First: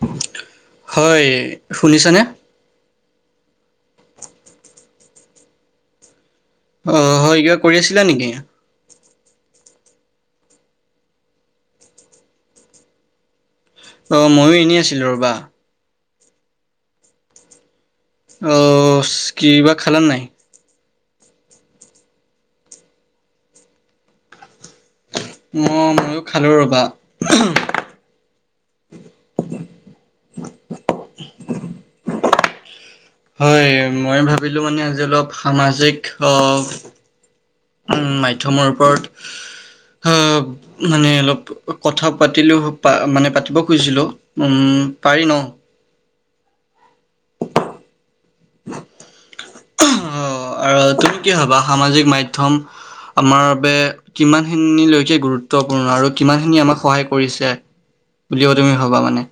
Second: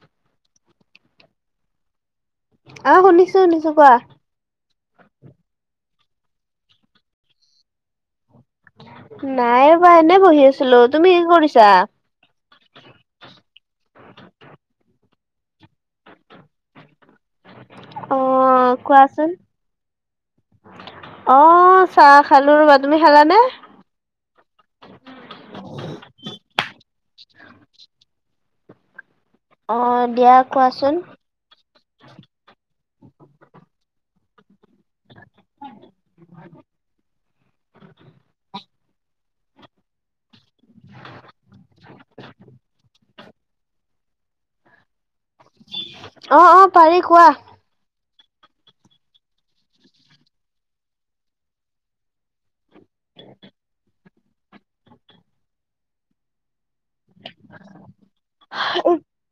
[inaudible] হয় শুনিছানে অ শুনিছো শুনিছো কোৱা অ হয় কিবা কৰি আছিলা নেকি নাইব এনে বহি আছিলো তুমি কি কৰিছা অ ময়ো এনেই আছিলো ৰ'বা অ কোৱাচোন কিবা খালা নাই অ চাহ খালো ৰবা তুমি খালানে অ' ময়ো [unintelligible] অ দিয়া কোৱাচোন হয় মই ভাবি উ পঠ হ মানে অলপ কথা পাতিলেও মানে পাতিব খুজিছিলো উম পাৰি ন অ অ পাৰি কোৱা অ আৰু তুমি কি ভবা সামাজিক মাধ্যম আমাৰ বাবে কিমান খিনিলৈকে গুৰুত্বপূৰ্ণ আৰু কিমান খিনি আমাক সহায় কৰিছে বুলিও তুমি ভাবা মানে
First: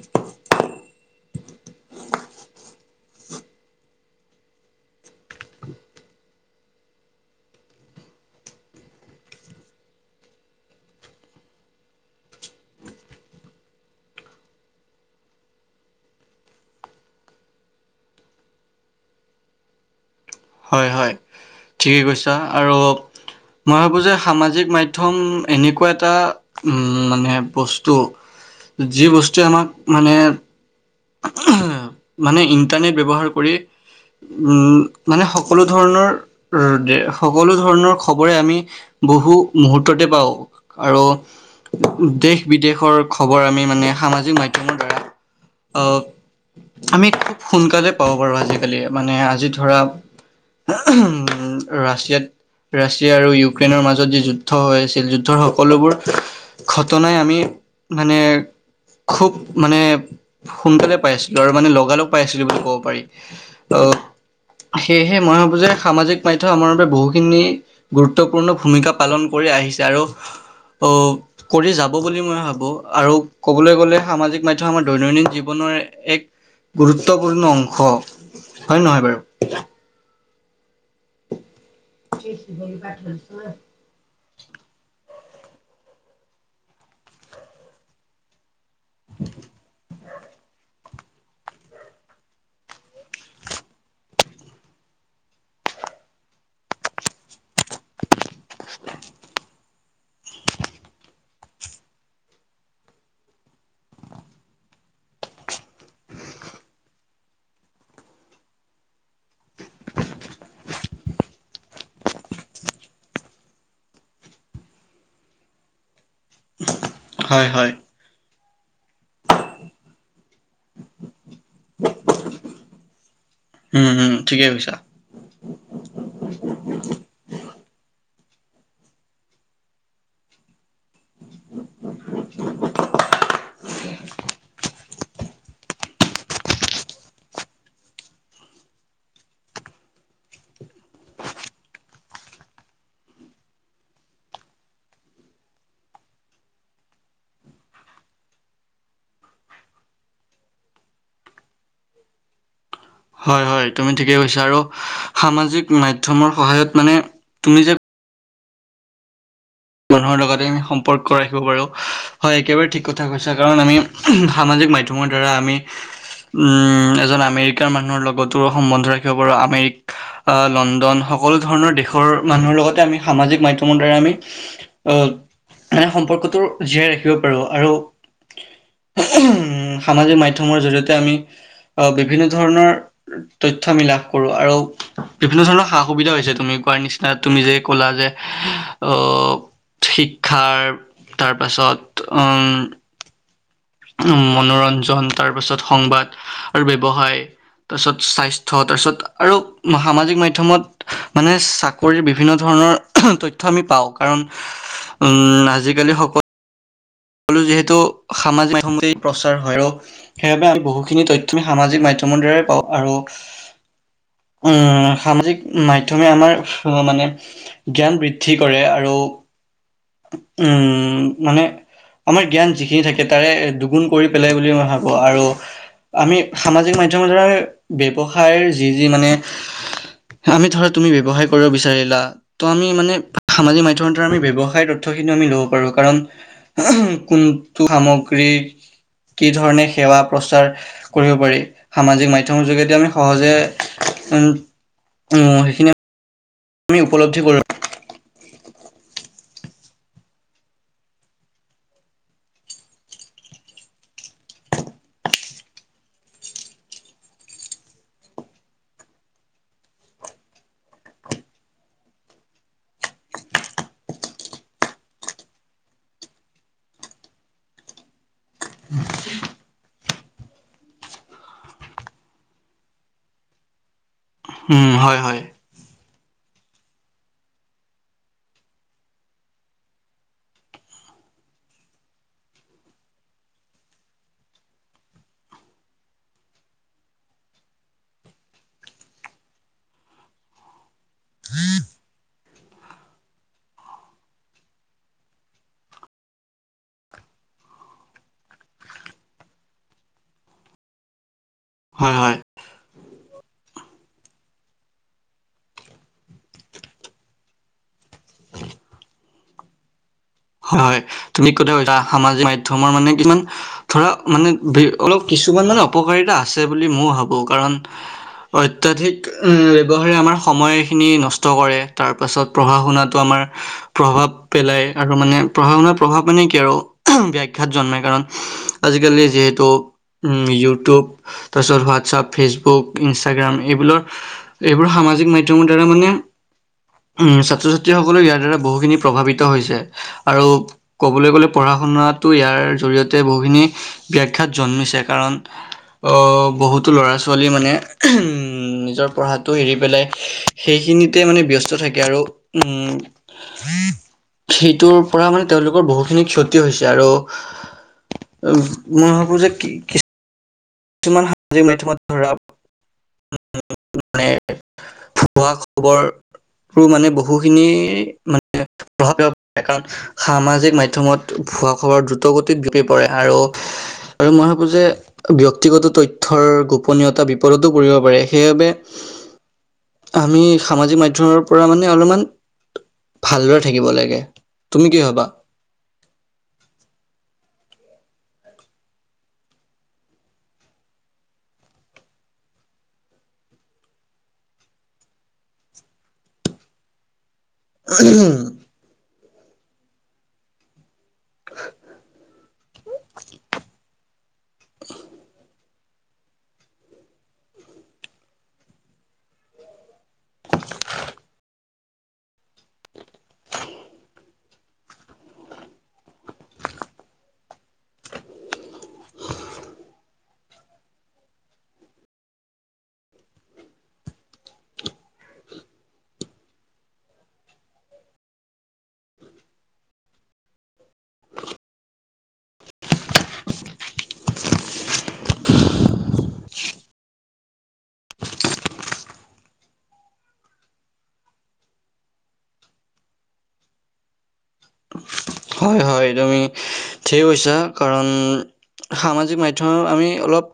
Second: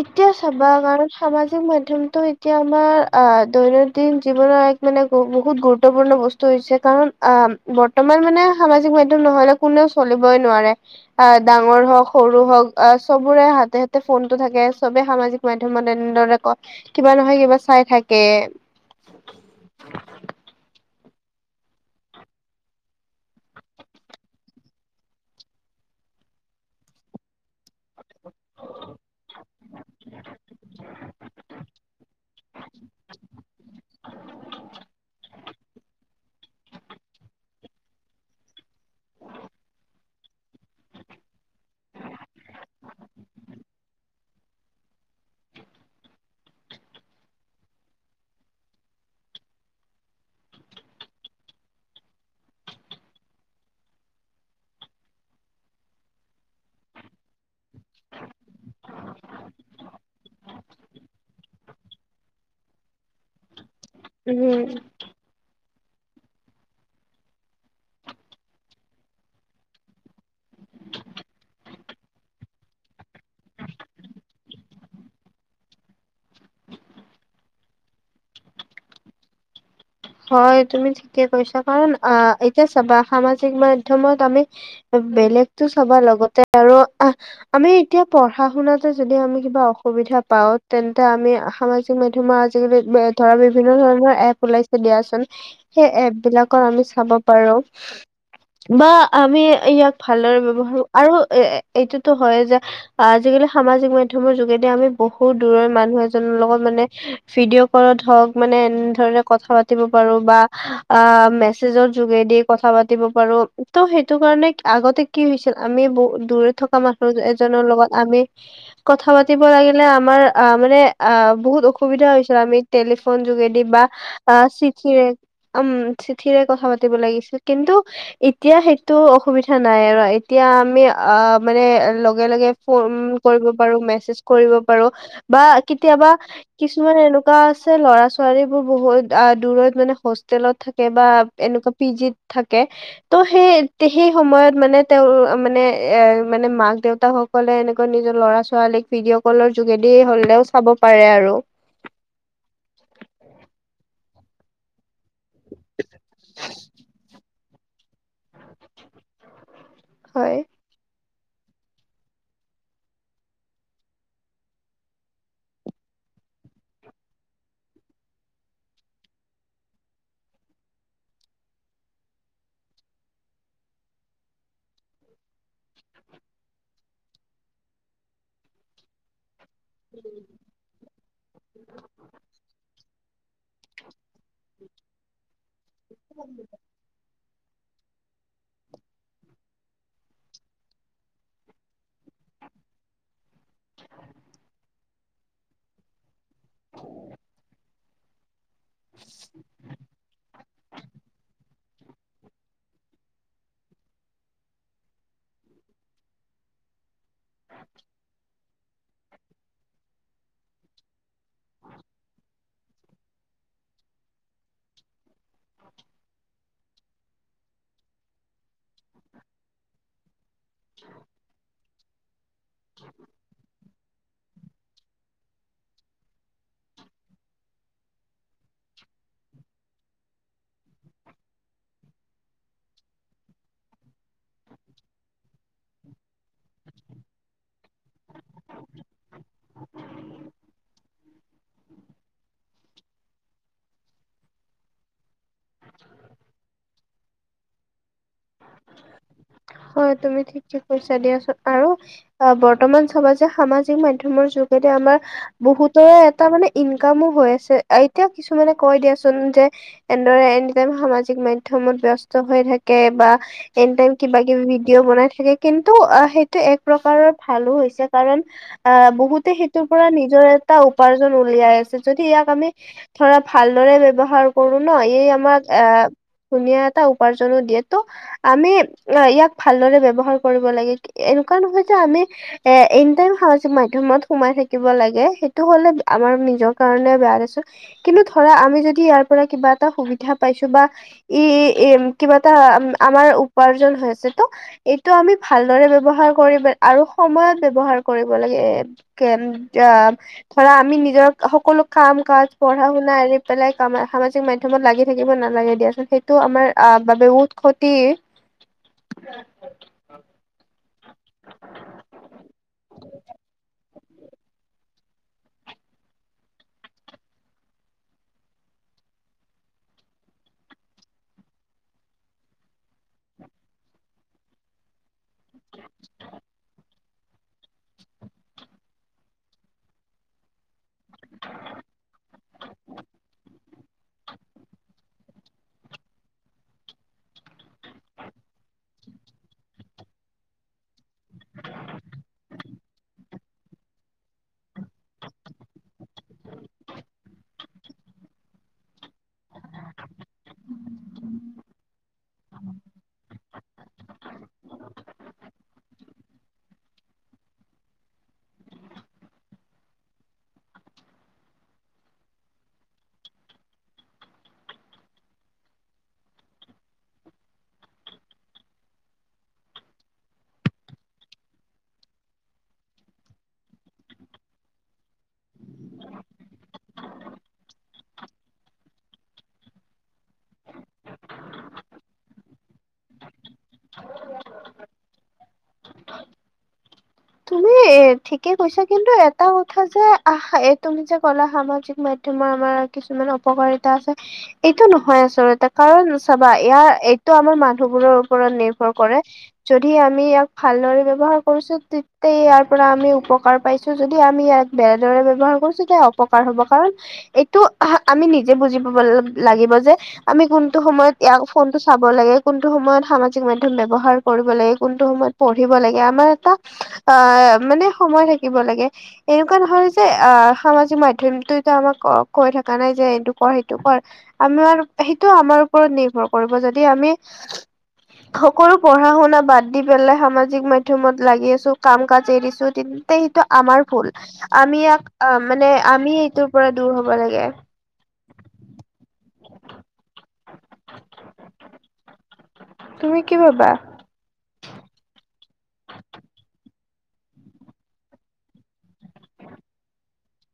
এতিয়া চাবা কাৰণ সামাজিক মাধ্যমটো এতিয়া আমাৰ আহ দৈনন্দিন জীৱনৰ মানে বহুত গুৰুত্বপূৰ্ণ বস্তু হৈছে কাৰণ আহ বৰ্তমান মানে সামাজিক মাধ্যম নহলে কোন নোৱে চলিবই নোৱাৰে আহ ডাঙৰ হওঁক সৰু আ চবৰে হাতে হাতে ফোন টো থাকে চবে সামাজিক মাধ্যমত এনেদৰে ক কিবা নহয় কিবা চাই থাকে [inaudible] হয় হয় ঠিকে কৈছা আৰু মই ভাবোঁ যে সামাজিক মাধ্যম এনেকুৱা এটা উম মানে বস্তু যি বস্তুৱে আমাক মানে মানে ইন্টাৰনেট ব্যৱহাৰ কৰি উম মানে সকলো ধৰণৰ সকলো ধৰণৰ খবৰে আমি বহু মুহূুৰ্ততে পাওঁ, আৰু দেশ বিদেশৰ খবৰ আমি মানে সামাজিক মাধ্যমৰ দ্বাৰা অ', আমি সোনকালে পাওঁ বাৰু আজিকালি, মানে আজি ধৰা [unintelligible] ৰাছিয়াত ৰাছিয়া আৰু ইউক্ৰেইনৰ মাজত যি যুদ্ধ হৈ আছিল, যুদ্ধৰ সকলোবোৰ ঘটনাই আমি, মানে, খুব মানে সোনকালে পাই আছিলোঁ আৰু মানে লগালগ পাই আছিলোঁ বুলি ক'ব পাৰি। অ', উম, সেয়েহে মই ভাবো যে সামাজিক মাধ্যম আমাৰ বাবে বহুখিনি, গুৰুত্বপূৰ্ণ ভূমিকা পালন কৰি আহিছে, আৰু অ', কৰি যাব বুলি মই ভাবো, আৰু ক'বলৈ গ'লে সামাজিক মাধ্যম আমাৰ দৈনন্দিন জীৱনৰ এক, গুৰুত্বপূৰ্ণ অংশ হয় নে নহয় বাৰু? হয়, তুমি ঠিকে কৈছা। কাৰণ অ, এতিয়া চাবা সামাজিক মাধ্যমত আমি, বেলেগ টো চাবা লগতে আৰু আহ, আমি এতিয়া পঢ়াশুনাতে যদি আমি কিবা অসুবিধা পাও। [unintelligible] তেন্তে আমি সামাজিক মাধ্যমৰ আজিকালি ধৰা বিভিন্ন ধৰণৰ এপ ওলাই দিয়াচোন, সেই এপ বিলাকত আমি চাব পাৰোঁ, বা আমি ইয়াক ভালদৰে ব্যৱহাৰ আৰু এ এইটোতো হয় যে আজিকালি সামাজিক মাধ্যমৰ যোগেদি এতিয়া আমি বহুত দূৰৰ মানুহ এজনৰ লগত মানে, ভিডিঅ' কলত হওক মানে এনেধৰণে কথা পা তিব পাৰোঁ বা, মেছেজৰ যোগেদি কথা পাতিব পাৰোঁ, ত' সেইটো কাৰণে আগতে কি হৈছিল আমি বহু দূৰে থকা মা [unintelligible] হয় এজনৰ হয় লগত আমি, কথা পাতিব লাগিলে আমাৰ আহ মানে আহ বহুত অসুবিধা হৈছিল আমি টেলিফোন যোগেদি বা উম উম ঠিকেই অ', কৈছা। চিঠিৰে উম, চিঠিৰে কথা পাতিব লাগিছিল, কিন্তু এতিয়া সেইটো অসুবিধা নাই আৰু এতিয়া আমি অ মানে লগে লগে ফোন কৰিব পাৰো মেছেজ কৰিব পাৰো। বা কেতিয়াবা কিছুমান এনেকুৱা আছে ল'ৰা ছোৱালী বোৰ বহুত অ দূৰত মানে হোষ্টেলত থাকে বা এনেকুৱা পি জিত থাকে ত' সেই সেই সময়ত মানে তেওঁৰ মানে এ মানে মাক দেউতা হওক কলে এনেকুৱা নিজৰ ল'ৰা ছোৱালীক ভিডিঅ' কলৰ যোগেদি হলেও চাব পাৰে আৰু। হয় হয় তুমি ঠিকেই কৈছা, আৰু সামাজিক মাধ্যমৰ সহায়ত মানে তুমি যে মানুহৰ হয়। লগতে আমি সম্পৰ্ক ৰাখিব পাৰো হয় একেবাৰে ঠিক কথা কৈছ কাৰণ আমি সামাজিক মাধ্যমৰ দ্বাৰা আমি উম এজন আমেৰিকাৰ মানুহৰ লগতো সম্বন্ধ ৰাখিব পাৰো আমেৰিকা লণ্ডন সকলো ধৰণৰ দেশৰ মানুহৰ লগতে আমি সামাজিক মাধ্যমৰ দ্বাৰা আমি আহ এ সম্পৰ্কটো জীয়াই ৰাখিব পাৰো আৰু উ সামাজিক মাধ্যমৰ জৰিয়তে আমি বিভিন্ন ধৰণৰ তথ্য আমি লাভ কৰো আৰু বিভিন্ন ধৰণৰ সা সুবিধা হৈছে তুমি কোৱাৰ নিচিনা তুমি যে ক'লা যে অহ শিক্ষাৰ তাৰ পাছত উ উ মনোৰঞ্জন তাৰপাছত সংবাদ আৰু ব্যৱসায় তাৰ পাছত স্বাস্থ ছ তাৰপিছত আৰু সামাজিক মাধ্যমত মানে চাক কৰি বিভিন্ন ধৰণৰ তথ্য আমি পাওঁ কাৰণ আজিকালি সকল সকলো যিহেতু সামাজিক মাধ্মতেই প্ৰচাৰ হয় আৰু সেইবাবে আমি বহুখিনি তথ্য আমি সামাজিক মাধয়ম মন্দিৰৰে পাওঁ আৰু উম সামাজিক মাধ্যমে আমাৰ মানে জ্ঞান বৃদ্ধি কৰে আৰু উ মানে আমাৰ জ্ঞান যিখিনি থাকে তাৰে দুগুণ কৰি পেলাই বুলি মই ভাবোঁ আৰু আমি সামাজিক মাধ্যমৰ দ্বাৰা ব্যৱসায়ৰ যি যি মানে আমি ধৰা তুমি ব্যৱসায় কৰিব বিচাৰিলা ত' আমি মানে সামাজিক মাধ্যমৰে আমি ব্যৱসায় তথ আমি ল'ব পাৰো কাৰণ কোনটো সামগ্ৰী কি ধৰণে সেৱা প্ৰচাৰ কৰিব পাৰি সামাজিক মাধ্যমৰ যোগেদি আমি সহজে উ, উ সেইখিনিয়ে আমি উপলব্ধি কৰো। হয় তুমি ঠিক ঠিক কৈছা দিয়াচোন, আৰু অ' বৰ্তমান চবা যে সামাজিক মাধ্যমৰ যু আমাৰ বহুতৰে এটা মানে ইনকামো হৈ আছে, এতিয়া কিছুমানে কৈ দিয়াচোন যে এনেদৰে এনিটাইম সামাজিক মাধ্যমত ব্যস্ত হৈ থাকে বা এনিটাইম কিবা কিবি ভিডিঅ' বনাই থাকে কিন্তু আ সেইটো এক প্ৰকাৰৰ ভালো হৈছে কাৰণ আহ বহুতে সেইটোৰ পৰা নিজৰ এটা উপাৰ্জন উলিয়াই আছে যদি ইয়াক আমি ধৰা ভাল্লৰে ব্যৱহ ব্যৱহাৰ কৰো উম ন' হয় এই হয় আমাক এ ধুনীয়া এটা উপাৰ্জনো দিয়ে ত' আমি অ' ইয়াক ভালদৰে ব্যৱহাৰ কৰিব লাগে এনেকুৱা নহয় যে আমি এ এনিটাইম সাজিক মাধ্যম মত সোমাই থাকিব লাগে, সেইটো হলে আমাৰ নিজৰ কাৰণে বেয়া দিছো, কিন্তু ধৰা আমি যদি ইয়াৰ পৰা কিবা এটা সুবিধা পাইছো বা ই এম কিবা এটা আমাৰ উপাৰ জন হৈছে ত' এইটো আমি ভালদৰে ব্যৱহাৰ কৰিব, আৰু সময়ত ব্যয়ৱহাৰ কৰিব লাগে। [unintelligible] ধৰা, আমি নিজৰ সকলো হয় কাম, হয় কাজ, পঢ়া, শুনা এৰি পেলাই, কামা সাঁ মাজিক মাধ্যয়মত লাগি থাকিব নালাগে দিয়াচোন, সেইটো আমাৰ আহ, বাবে উত ক্ষতি [inaudible] হয় হয়, তুমি ক'থা কৈছা সামাজিক মাধ্যমৰ মানে কিছুমান ধৰা মানে অলপ কিছুমান মানে, অপকাৰিতা আছে বুলি মইও ভাবোঁ, কাৰণ অত্যাধিক ব্যৱহাৰে আমাৰ সময়খিনি নষ্ট কৰে তাৰ পাছত পঢ়া শুনাটো আমাৰ প্ৰভাৱ পেলাই। আৰু মানে, পঢ়া শুনাৰ প্ৰভাৱ মানে কি আৰু, ব্যাঘাত জন্মাই কাৰণ আজিকালি যিহেতু উম, ইউটিউব তাৰ পিছত, হোৱাটছআপ, ফেচবুক, ইনষ্টাগ্ৰাম এইবোৰৰ এইবোৰ সাঁ সামাজিক মাধ্যমৰ দ্বাৰা মানে, ছাত্ৰ ছাত্ৰীসকলেও ইয়াৰ দ্বাৰা বহুখিনি প্ৰভাৱিত হৈছে। আৰু ক'বলৈ গ'লে পঢ়া শুনাতো ইয়াৰ জৰিয়তে বহুখিনি ব্যাঘাত জন্মিছে। কাৰণ, অ', বহুতো ল'ৰা ছোৱালী মানে, নিজৰ পঢ়া এৰি পেলাই, সেইখিনিতে মানে ব্যস্ত থাকে, আৰু সেইটোৰ পৰা মানে তেওঁলোকৰ বহুখিনি ক্ষতি হৈছে। আৰু মই ভাবো যে, কি কিছুমান সামাজিক মাধ্যমত ধৰা, [unintelligible] মানে ভূৱা খবৰ, মানে বহুখিনি মানে প্ৰভাৱ [unintelligible] কাৰণ, সামাজিক মাধ্যমত ভুৱা খবৰ দ্ৰুত গতিত বিয়পি পৰে, আৰু আৰু মই ভাবো যে, ব্যক্তি ব্যক্তিগত তথ্যৰ গোপনীয়তা বিপদতো পৰিব পাৰে, সেইবাবে আমি সামাজিক মাধ্যমৰ পৰা মানে অলপমান ভালদৰে থাকিব লাগে, তুমি কি ভাবা? তুমি, এ ঠিকে কৈছা কিন্তু এটা কথা যে, আহ তুমি যে কলা সামাজিক মাধ্যমৰ আমাৰ কিছুমান অপকাৰিতা আছে, এইটো নহয় আচলতে, কাৰণ চাবা ইয়াৰ ত' আমাৰ মানুহবোৰৰ ওপৰত নিৰ্ভৰ কৰে। যদি আমি ইয়াক ভালদৰে ব্যৱহাৰ কৰিছো তে তে ইয়াৰ পৰা আমি উপকাৰ পাইছো, যদি আমি ইয়াক বেয়াদৰে ব্যৱহাৰ কৰিছো, তেতিয়া অপকাৰ হব। কাৰণ এইটো, আমি নিজে বুজি পাব লাগিব যে, আমি কোনটো সময়ত ইয়াক ফোনটো চাব লা গে, কোনটো সময়ত সামাজিক মাধ্যয়ম ব্যৱহাৰ কৰিব লাগে, কোনটো সময়ত পঢ়িব লাগে। আমাৰ এটা আহ, মানে সময় থাকিব লাগে। এনেকুৱা নহয় যে, আহ, সামাজিক মাধ্যয়ম টো এতিয়া আমাক কৈ থকা নাই যে, এইটো কৰ' সেইটো কৰ'। আমাৰ, সেইটো আমাৰ ওপৰত নিৰ্ভৰ কৰিব, যদি আমি সকলো পঢ়া শুনা বাদ দি পেলাই সামাজিক মাধ্যয়মত লাগি আছো কাম কাজ এৰিছো, তেন্তে সেইটো আমাৰ ভুল। আমি ইয়াক আ, মানে আমি এইটোৰ পৰা দু দোৰ হ'ব লাগে। [inaudible] তুমি কি ভাবা? হয়-হয়, তুমি ঠিকে কৈছা, কাৰণ সামাজিক মাধ্যমত আমি অলপ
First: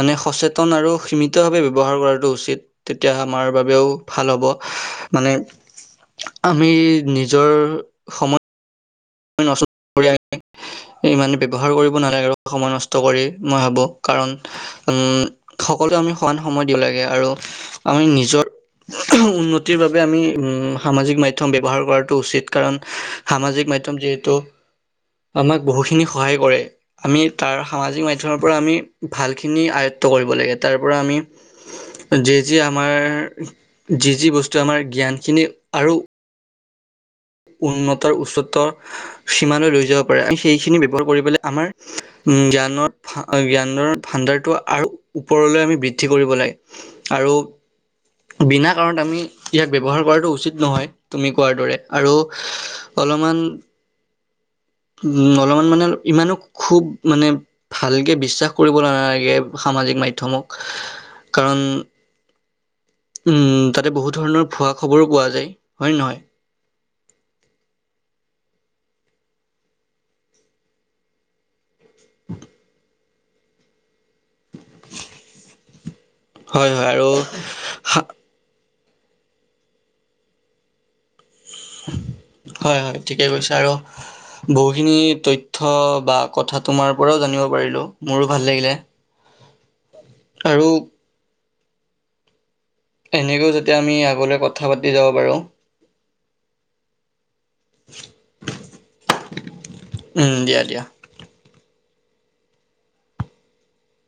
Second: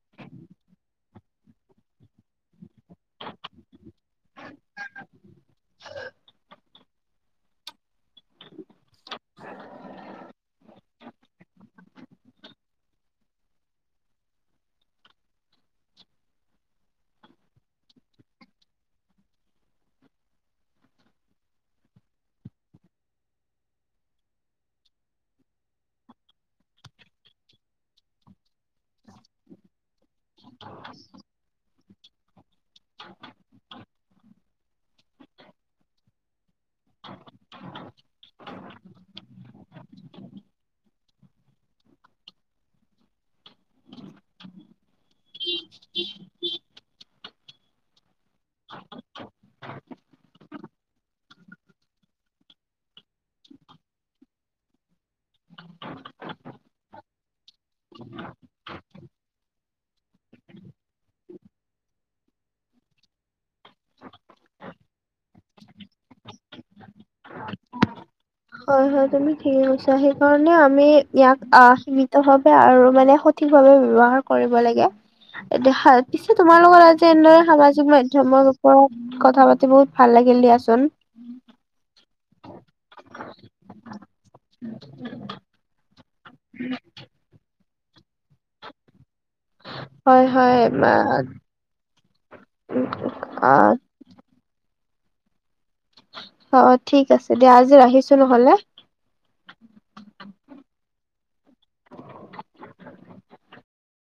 মানে সচেতন আৰু সীমিতভাৱে, ব্যৱহাৰ কৰাটো উচিত। তেতিয়া আমাৰ বাবেও, ভাল হ'ব। মানে আমি নিজৰ সময় [unintelligible] কৰি ইমানে ব্যৱহাৰ কৰিব নালাগে আৰু সময় নষ্ট কৰি। মই ভাবো, কাৰণ উম, সকলোৱে আমি সমান সময় দিব লাগে, আৰু আমি নিজৰ উন্নতিৰ বাবে আমি, উম, সামাজিক মাধ্যয়ম ব্যৱহাৰ কৰাটো উচিত, কাৰণ সামাজিক মাধ্য ম, যিহেতু আমাক বহুখিনি সহায় কৰে। আমি তাৰ, সামাজিক মাধ্যমৰ পৰা, আমি ভালখিনি আয়ত কৰিব লাগে, তাৰ পৰা আমি যি যি আমাৰ যি যি বস্তু আমাৰ জ্ঞানখিনি আৰু উন্নতৰ উচ্চত [inaudible] সীমালৈ লৈ যাব পাৰে, সেইখিনি ব্যৱহাৰ কৰিবলৈ আমাৰ উম জ্ঞানৰ জ্ঞানৰ ভাণ্ডাৰ টো আৰু ওপৰলৈ আমি বৃদ্ধি কৰিব লাগে, আৰু বিনা কাৰণত আমি ইয়াক ব্যৱহাৰ কৰাটো উচিত নহয়, তুমি কোৱাৰ দৰে আৰু অলপমান উম, অলপমান মানে ইমানো খুব মানে ভালকে বিশ্বাস কৰিব নালাগে। সামাজিক মাধ্যমক, কাৰণ উম, তাতেই বহু ধৰণৰ ভুৱা খবৰো পোৱা যায়, হয় নে নহয়? হয় হয়, তুমি ঠিকেই কৈছা, সেইকাৰণে আমি ইয়াক আহ সীমিত ভাৱে আৰু মানে সঠিকভাৱে ব্যৱহাৰ কৰিব লাগে। এটি সা পিছে তোমাৰ হয় হয় লগত আৰু আজি এনেদৰে সামাজিক হা- মাধ্যমৰ ওপৰত কথা পাতি বহুত ভাল লাগিল দিয়াচোন। হয় হয়। ঠিকেই কৈছা আৰু। বহুখিনি তথ্য বা কথা তোমাৰ পৰাও জানিব পাৰিলো মোৰো ভাল লাগিলে। হয় হয়। আৰু ম এনেকৈও যাতে আমি আগলৈও কথা পাতি যাব পাৰো। অ ঠিক আছে। তেতিয়া আজি ৰাখিছোঁ নহ'লে। উম, দিয়া দিয়া